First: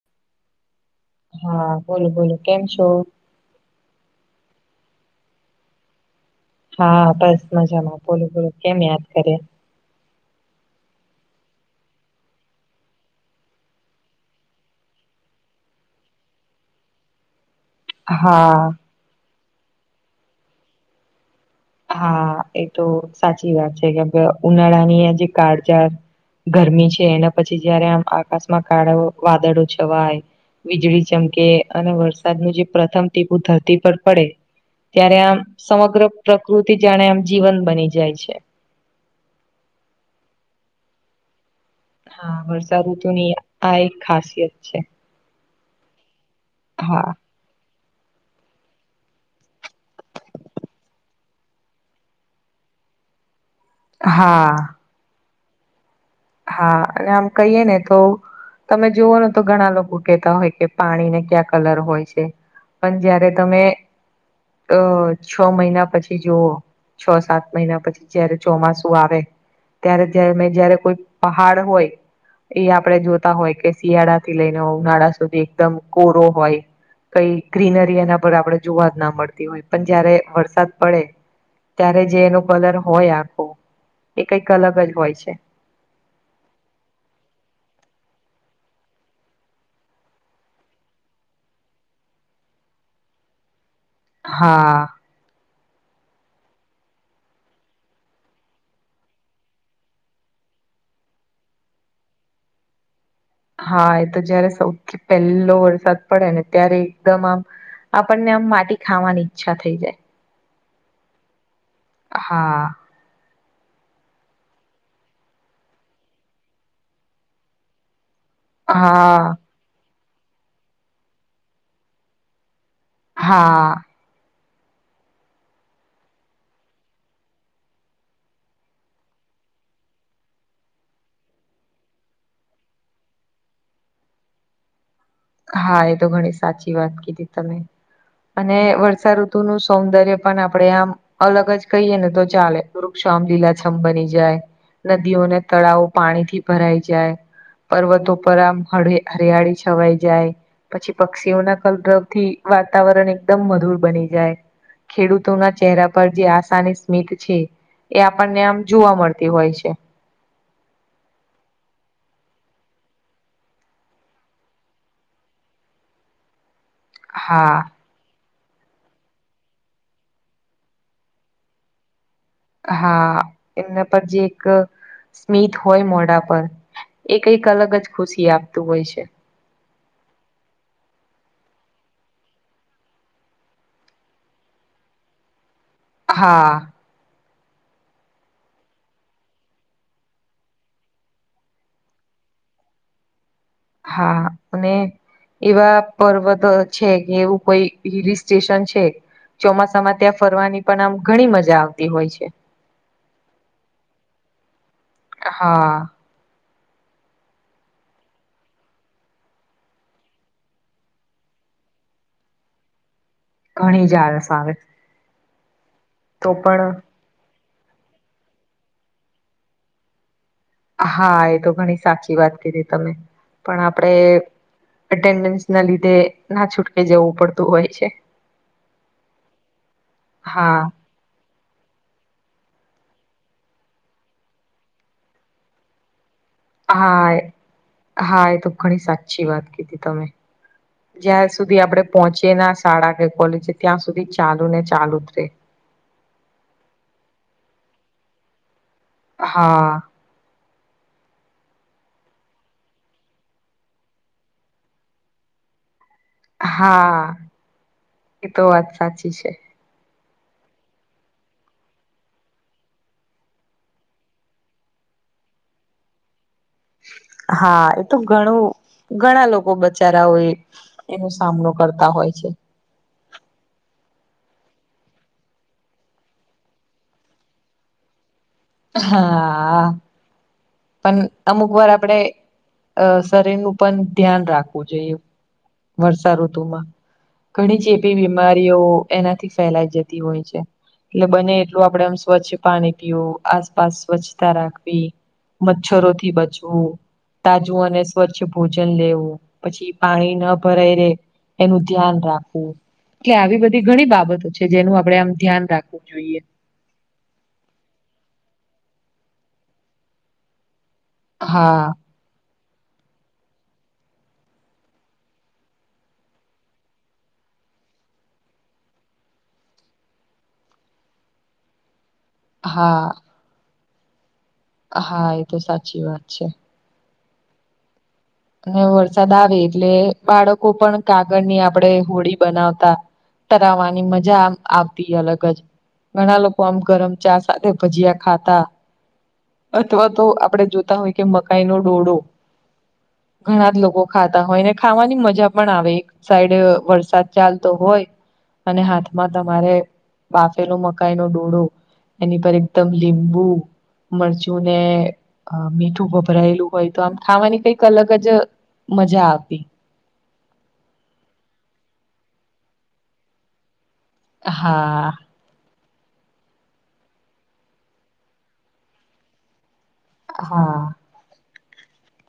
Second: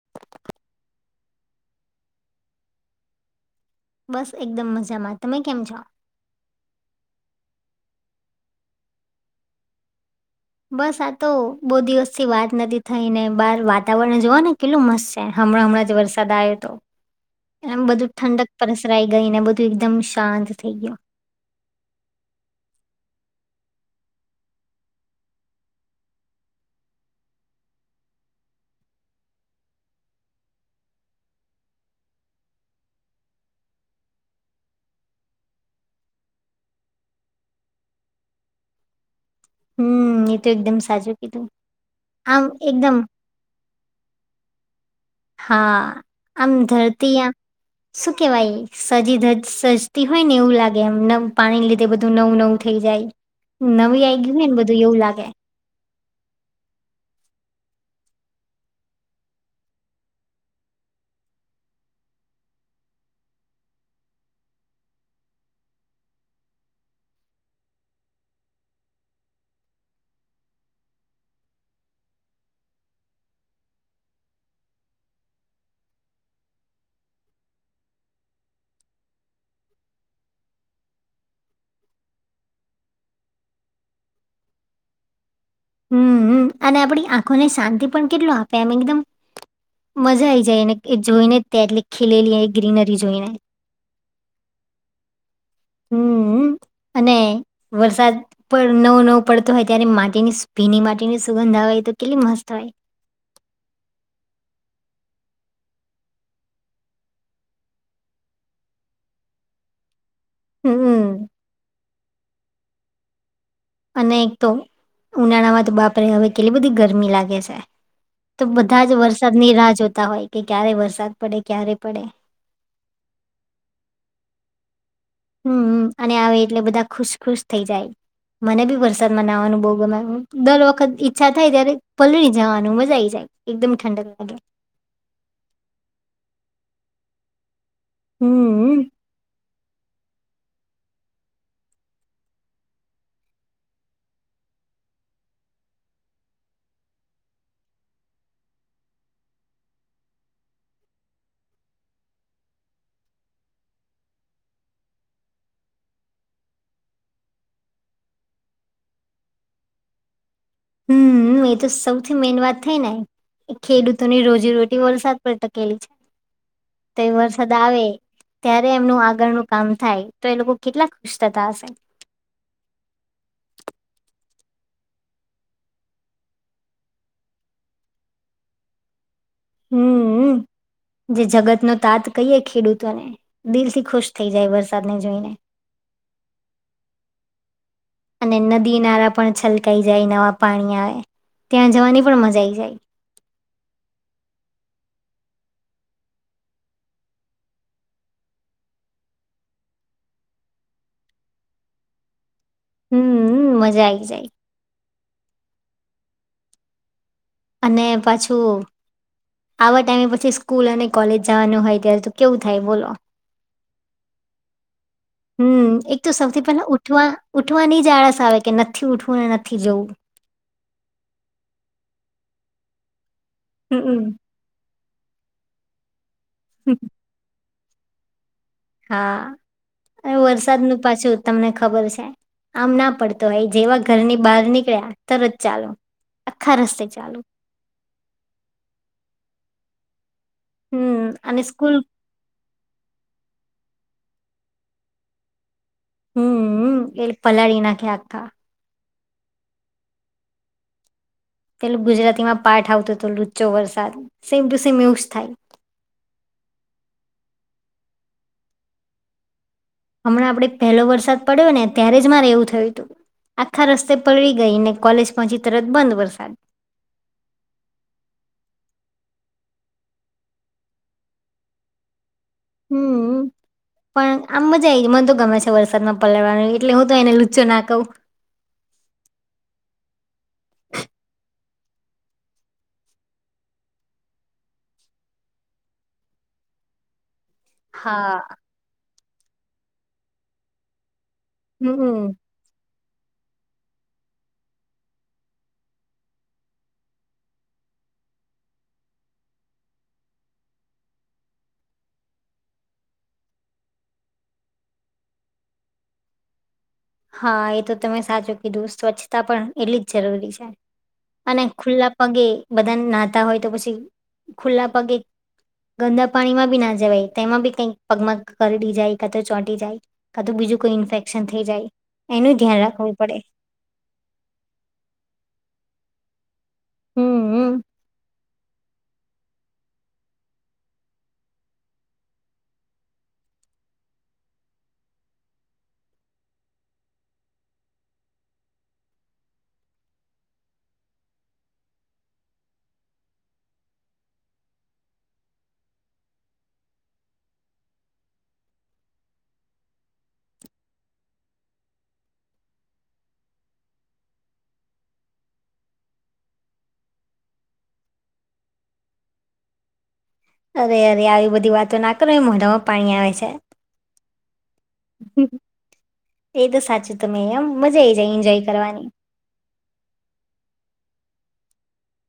[inaudible] હા બોલો બોલ કેમ છો? બસ એકદમ મજામાં તમે કેમ છો? હા બસ મજામાં બોલું બોલું કેમ યાદ કરે? બસ આતો બહુ દિવસથી વાત નથી થઈ ને બહાર વાતાવરણ જોવા ને કેટલું મસ્ત છે. હમણાં હમણાં જે વરસાદ આવ્યો હતો. એ બધું ઠંડક હા પરસરાઈ ગઈ ને બધું એકદમ શાંત થઇ ગયું. હા એ તો સાચી વાત છે કે ઉનાળા ની જે કાળજાર. ગરમી છે એને પછી જયારે આમ આકાશમાં કાળા વાદળો છવાય. વીજળી ચમકે અને વરસાદનું જે પ્રથમ ટીપું ધરતી પર પડે. ત્યારે આમ સમગ્ર પ્રકૃતિ જાણે આમ જીવન બની જાય છે. હમ એ તો એકદમ સાચું કીધું. હા આમ વર્ષા એકદમ ઋતુની આ એક ખાસિયત છે. હા આમ હા ધરતી આ શું કેવાય સજી સજતી હોય ને એવું લાગે એમ પાણી લીધે બધું નવું નવું થઈ જાય. નવી આઈ ગયું ને ને હા બધું એવું લાગે. હા અને આમ કહીએ ને તો તમે જોુવઓ ને તો ઘણા લોકો કેહેતા હોય કે પાણીને ક્યા કલર હોય છે. પણ જયારે તમે અ છ મહિના પછી જુઓ. છ સાત મહિના પછી જયારે ચોમાસું આવે, ત્યારે જ મે જયારે કોઈ પહાડ હોય. એ આપડણે જોતા હોય કે શિયાળા થી લઈને ઉનાળા સુધી એકદમ કોરો હોય. કઈ ગ્રીનરી એના પર આપણે જોવા જ ના મળતી હોય પણ જયારે વરસાદ પડે. ત્યારે જે એનું કલર હોય આખું, એ કઈક અલગ જ હોય છે. હમ અને આપણી આંખોને શાંતિ પણ કેટલું આપે એમ એકદમ મજા આ આઈ જાય એને જોઈને જ ત્યાં એટલે ખીલેલી એ ગ્રીનરી જોઈને. હા. હમ, અને વરસાદ પણ નવું નવું પડતું હોય ત્યારે માટીની સ્પિની માટીની સુગંધ આવે તો કેટલી મસ્ત હોય. હા એ તો જયારે સૌથી પહેલો વરસાદ પડે ને ત્યારે એકદમ આમ. આપણને આમ માટી ખાવાની ઈચ્છા થઈ જાય. હમમ. હા. અને એક તો ઉનાળા માં તો બાપરે હવે કેટલી બધી ગરમી લાગે છે. તો બધા જ વરસાદ હા ની રાહ જોતા હોય કે ક્યારે વરસાદ પડે ક્યારે પડે. હા હમ અને આવે એટલે બધા ખુશ ખુશ થઇ જાય. મને બી વરસાદ માં નાવાનું બહુ ગમે દર વખત ઈચ્છા થાય ત્યારે પલળી જવાનું મજા આવી જાય. એકદમ ઠંડ લાગે. હા એ તો ઘણી સાચી વાત કીધી તમે, અને હમ વર્ષાઋતુનું સૌંદર્ય પણ આપડે આમ અલગ જ કહીએ ને તો ચાલે વૃક્ષો આમ લીલાછમ બની જાય. નદીઓને તળાવો પાણીથી ભરાઈ જાય. પર્વતો પર આમ હ હરિયાળી છવાય. જાય પછી પક્ષીઓના કલદ્રવ થી વાતાવરણ એકદમ મધુર બની જાય. ખેડૂતોના ચહેરા પર જે આશાની સ્મિત છે. એ આપણને આમ જોવા મળતી હોય છે. હમ એ તો સૌથી મેન વાત થઈ ને એ ખેડૂતોની રોજીરોટી વરસાદ પડ ટકેલી છે. તો વરસાદ હા આવે ત્યારે એમનું આગળનું કામ થાય તો એ લોકો કેટલા ખુશ થતા હશે. હા એ પર જે એક સ્મીિત હોય મોડા પર એ કંઈક અલગ જ ખુશી આપતું હોય છે. હમમ જે જગત નો તાત કહીએ ખેડૂતોને દિલ થી ખુશ થઈ જાય વરસાદને જોઈને. હા અને નદીનારા પણ છલકાઈ જાય નવા પાણી આવે ત્યાં જવાની પણ મજા આવી જાય. હા અને એવા પર્વત છે કે એવું કોઈ હિલ સ્ટેશન છે. ચોમાસામાં ત્યાં ફરવાની પણ આમ ઘણી મજા આવતી હોય છે. હમ મજા આ આવી જાય. હા અને પાછુ. આવા ટાઈમે પછી સ્કૂલ અને કોલેજ જવાનું હોય ત્યારે તો કેવું થાય બોલો ઘણી જાર સ આવે હમ એક તો સૌથી પહેલા ઉઠવા ઉઠવાની જ આળસ આવે કે નથી ઉઠવું ને નથી જવુ. હા એ તો ઘણી સાચી વાત કીધી તમે પણ હમ્મ. આપણેે અટેન્ડન્સ ના લીધે ના છૂટકે જવું પડતું હોય છે. હા વરસાદ હા નું પાછું તમને ખબર છે. આમ ના પડતો હાઈ જેવા ઘરની બહાર નીકળ્યા તરત ચાલો આખા રસ્તે હા ચાલો. હા તો ઘણી સાચી વાત કીધી તમે હમ્મ, જ્યાં અને સુધી સ્કૂલ આપડે પહોંચી ના શાળા કે કોલેજ ત્યાં સુધી ચાલુ ને ચાલુ જ રે હમ એ પલાળી નાખ્યાકતા હા પેલું ગુજરાતીમાં પાઠ આવતો હતો લુચો વરસાદ સે મ્યુસ થાય. હા એ તો વાત સાચી છે. હમણાં આપડે પહેલો વરસાદ પડ્યો ને ત્યારે જ મારે એવું થયું હતુ આખા રસ્તે પડડી ગઈ, ને કોલેજ પહોંચી તરત બંધ વરસાદ હા એ તો ઘણું ઘણા લોકો બચારા હોય. એનો સામનો કરતા હોય છે. હમ્મ પણ આમ મજા મને તો ગમે છે વરસાદમાં પલળવાનું એટલે હું તો એને લુચો ના કહુ. હા પણ અમુક વાર આપડે અ શરીરનું પણ ધ્યાન રાખવું જોઈએ વર્ષા ઋતુમા ઘણી જે એવીી હા. બીમારીઓ એનાથી ફેલાઈ જતી હોય છે, એટલે બને એલું આપડે આમ હમ્મ સ્વચ્છ પાણી પીવું આસપાસ સ્વચ્છતા રાખવી મચ્છરોથી બચવું તાજું અને સ્વચ્છ ભોજન લેવું પછી પાણી ન ભરાઈ રે એનું ધ્યાન રાખવું એટલે આવી બધી ઘણી બાબતો છે જેનું આપડે આમ ધ્યાન રાખવું જોઈએ. હા એ તો તમે સાચો કે દોસ્ત સ્વચ્છતા પણ એટલી જ જરૂરી છે, અને હા ખુલ્લા પગે બધાને નાતા હોય તો પછી ખુલ્લા પગે ગંદા પાણીમાં બી ના જવાય તેમાં બી કઈક પગમગ કરીડી જાય કા તો ચોંટી જાય કધું બીજું કોઈ ઇન્ફેક્શન થઈ જાય એનું ધ્યાન હા રાખવું પડે હા એ તો સાચી વાત છે હમ અને વરસાદ આવે એટલે બાળકો પણ કાગળ ની આપણે હોડી બનાવતા તરાવવાની મજા આવતી અલગ જ ઘણા લોકો આમ ગરમ ચા સાથે ભજીયા ખાતા અથવા તો આપડ જોતા હોય કે મકાઈ ન ડોડો ઘણા જ લોકો ખાતા હોય ને ખાવાની મજા પણ આવે એક સાઈડ વરસાદ ચાલતો હોય અને હાથમાં તમારે બાફેલું મકાઈ ન ડોડું એની પર એકદમ લીંબુ મરચું ને મીઠું ગભરાયેલું હોય તો આમ ખાવાની કઈ અલગ જ મજા આવતી અરે અરે આવી બધી વાતો ના કરો મોઢામાં પાણી આવે છે હા એ તો સાચું તમે એમ મજા આવીઈ જાય એન્જોય કરવાની હા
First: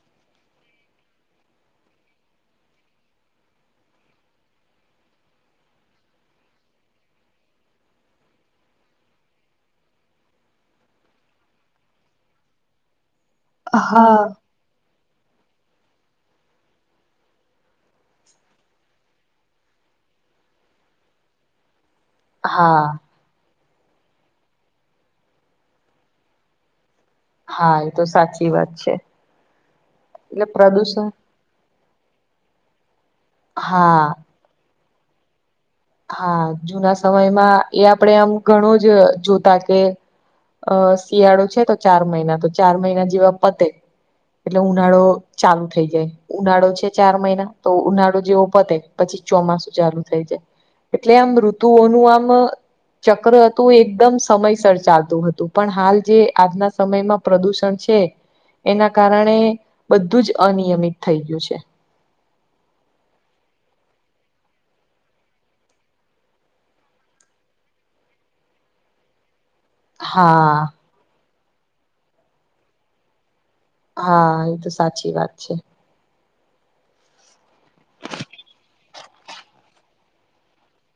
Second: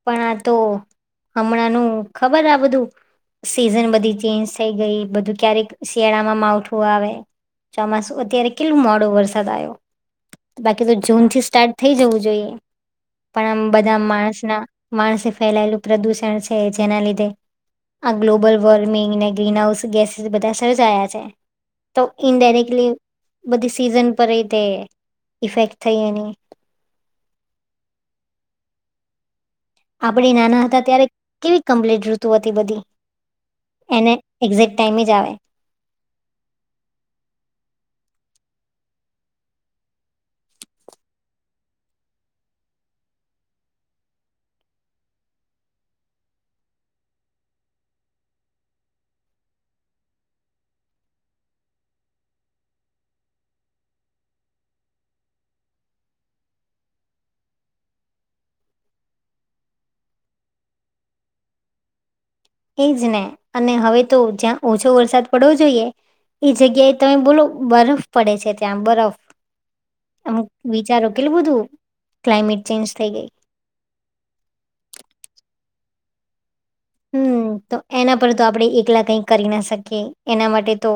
પણ આ તો હમણાં ન ખબર આ બધું સીઝન બધી ચેન્જ થઈ ગઈ બધું ક્યારેક શિયાળામાં માવઠું આવે ચોમાસું અત્યારે કેટલો મોડો વરસાદ આવ્યો બાકી તો જૂન થી સ્ટાર્ટ થઈ જવું જોઈએ પણ આમ બધા હા માણસ ના માણસે ફેલાયેલું પ્રદૂષણ છે જેના લીધે આ ગ્લોબલ વોર્મિંગ ને ગ્રીન હાઉસ ગેસીસ બધા સર્જાયા છે તો ઇન્ડાયરેક્ટલી હા બધી સીઝન પર રતે ઇફેક્ટ થઈ એની હા એ તો સાચી વાત છે આપડી એટલે નાના હતા ત્યારે પ્રદુષણ કેવી કમ્પ્લીટ ઋતુ હતી બધી હા એને એક્ઝેક્ટ ટાઈમે જ આવે હા જુના સમયમાં એ આપણેે આમ ઘણું જ જોતા કે અ શિયાળો છે તો ચાર મહિના તો ચાર મહિના જેવા પતે એટલે ઉનાળો ચાલુ થઇ જાય ઉનાળો છે ચાર મહિના તો ઉનાળો જેવો પતે પછી ચોમાસું ચાલુ થઈ જાય એટલે આમ ઋતુઓનું આમ ચક્ર હતું એકદમ સમયસર ચાલતું હતું પણ હાલ જે આજના સમયમાં પ્રદૂષણ છે એના કારણે બધું જ અનિયમિત થઈ ગયું છે એ જ ને અને હવે તો જ્યાં ઓછો વરસાદ પડવો જોઈએ એ જગ્યાએ તમે બોલો બરફ પડે છે ત્યાં બરફ અમુક હા વિચારો કેલું બધું ક્લાઇમેટ ચેન્જ થઈ ગઈ હા એ તો સાચી વાત છે હમ તો એના પર તો આપણે એકલા કઈક કરી ના શકીએ એના માટે તો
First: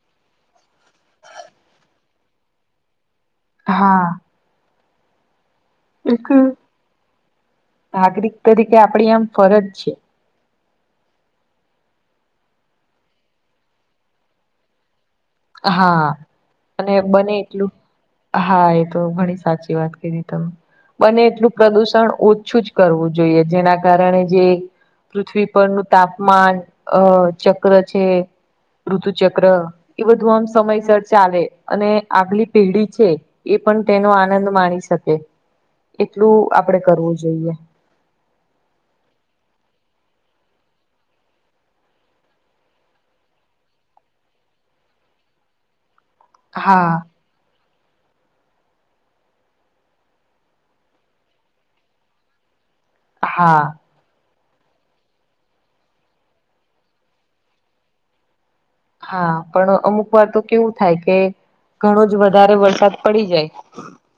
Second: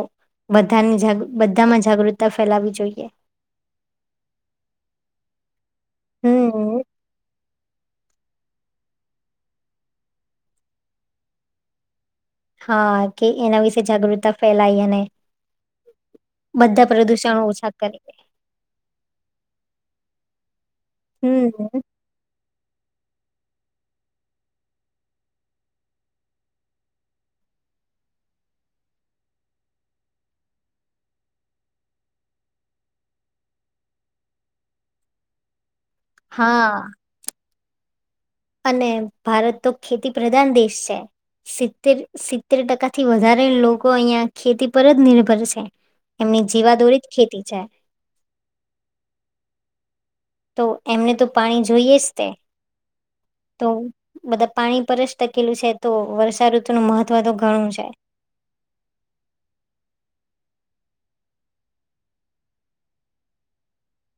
બધાની બધામાં જાગૃતતા ફેલાવી જોઈએ હા. એક હમ નાગરિક તરીકે આપડી આમ ફરજ છે. હા કે એના વિશે જાગૃતતા ફેલાઈ અને હા બધા અને બને પ્રદુષણો ઓછા એટલું કરીએ હા એ તો ઘણી સાચી વાત કધી તમે બને એટલું હમ પ્રદુષણ ઓછું જ કરવું જોઈએ જેના કારણે જે પૃથ્વી પરનું તાપમાન અ ચક્ર છે ઋતુ ચક્ર એ બધું આમ સમયસર ચાલે અને આગલી પેઢી છે એ પણ તેનો આનંદ માણી શકે એટલું હા આપડે કરવું જોઈએ. અને ભારત તો ખેતી પ્રધાન દેશ છે. સિત્તેર સિત્તેર ટકા થી વધારે લોકો અહિયાં ખેતી પર જ નિર્ભર છે. એમની હા જીવાદોરી જ ખેતી છે. તો એમને તો પાણી જોઈએ સ તે તો હા બધા પાણી પર જ ટકેલું છે તો વર્ષાઋતુનું મહત્વ તો ઘણું છે હા પણ અમુક વાર તો કેવું થાય કે ઘણો જ વધારે વરસાદ પડી જાય.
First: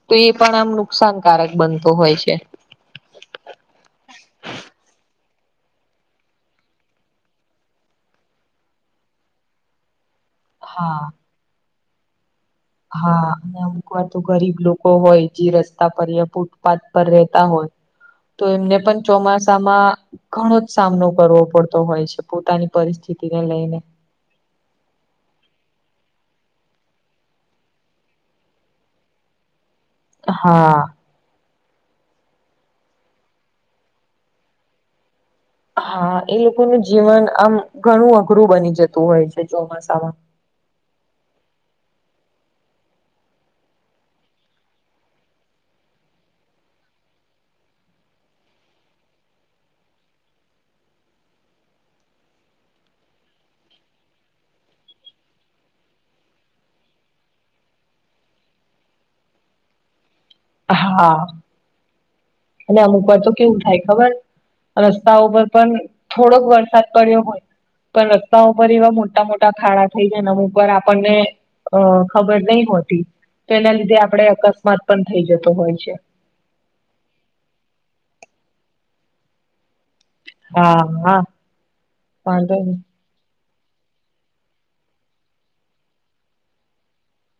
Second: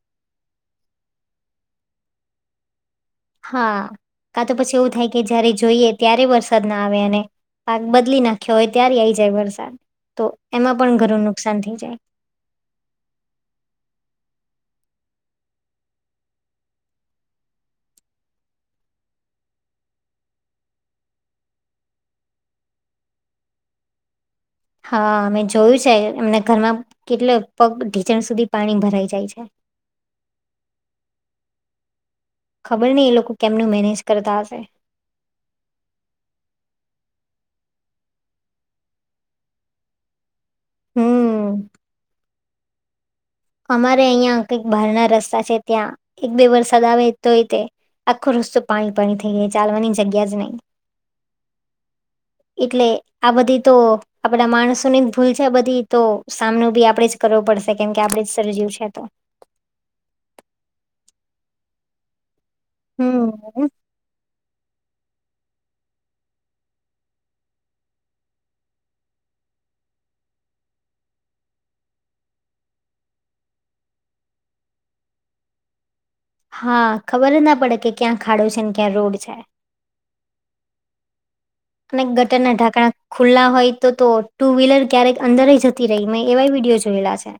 તો એ પણ આમ નુકસાનકારક બનતો હોય છે. હા કા તો પછી એવું થાય કે જયારે જોઈએ ત્યારે વરસાદ ના આવે અને પાક બદલી નાખ્યો હોય ત્યારે આઈ જાય વરસાદ તો એમાં હા પણ ઘરું નુકસાન થઈ જાય. હા અને અમુક વાર તો ગરીબ લોકો હોય જે રસ્તા પર યા ફૂટપાથ પર રેતા હોય. તો એમને પણ ચોમાસામાં ઘણો જ સામનો કરવો પડતો હોય છે પોતાની પરિસ્થિતિને લઈને હા અમે જોયું છે એમના ઘરમાં કેટલે પગ ઢીચણ સુધી પાણી ભરાઈ જાય છે. હા. ખબર નય એ લોકો કેમનું મેનેજ કરતા હશે હા એ લોકોનું જીવન આમ ઘણું અઘરું બની જતું હોય છે ચોમાસામાં હમ્મ. અમારે અહિયાં કંઈક બહારના રસ્તા છે ત્યાં એક બે વરસાદ આવે તોયતે આખો રસ્તો પાણી પાણી થઈ જાય ચાલવાની જગ્યા જ નહી એટલે આ બધી તો આપડા માણસોની જ ભૂલ છે બધી તો સામનો બી આપણે જ કરવો પડશે કેમ કે આપડે સર્જ્યું છે તો હા. અને અમુક વાર તો કેવું હમ થાય ખબર રસ્તાઓ પર પણ થોડોક વરસાદ પડ્યો હોય પણ રસ્તા ઉપર એવા મોટા મોટા ખાડા થઈ જાય નેમ ઉપર આપણને અ ખબર નહી હોતી તો એના લીધે આપડે અકસ્માત પણ થઈ જતો હોય છે. હા ખબર જ ના પડે કે ક્યાં ખાડો છે ને ક્યાં રોડ છે હા હા અને ગટર ના વાંધો ઢાંકણાં ખુલ્લા હોય તો તો ટુ વ્હીલર ક્યારેક અંદર જતી રહી મેં એવાય વિડીયો જોયેલા છે.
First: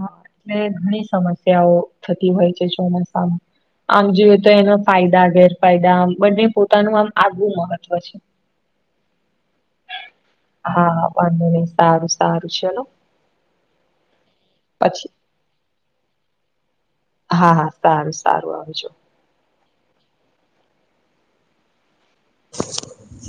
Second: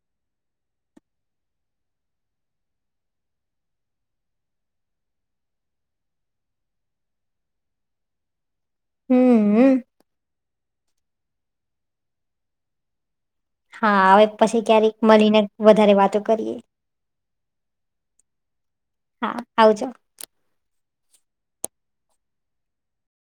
હા એટલે ઘણી સમસ્યાઓ થતી હોય છે ચોમાસામાં. આમ જોયએ તો એનો ફાયદા ગેરફાયદા આમ બંને પોતાનું આમ આગવું મહત્વ છે. [inaudible] હમ હા હા વાંધો નહી સારું સારું ચલો હા હવે પછી ક્યારેક મળીને વધારે વાતો કરીએ હા હા સારું સારું આવજો હા આવાજો. [inaudible]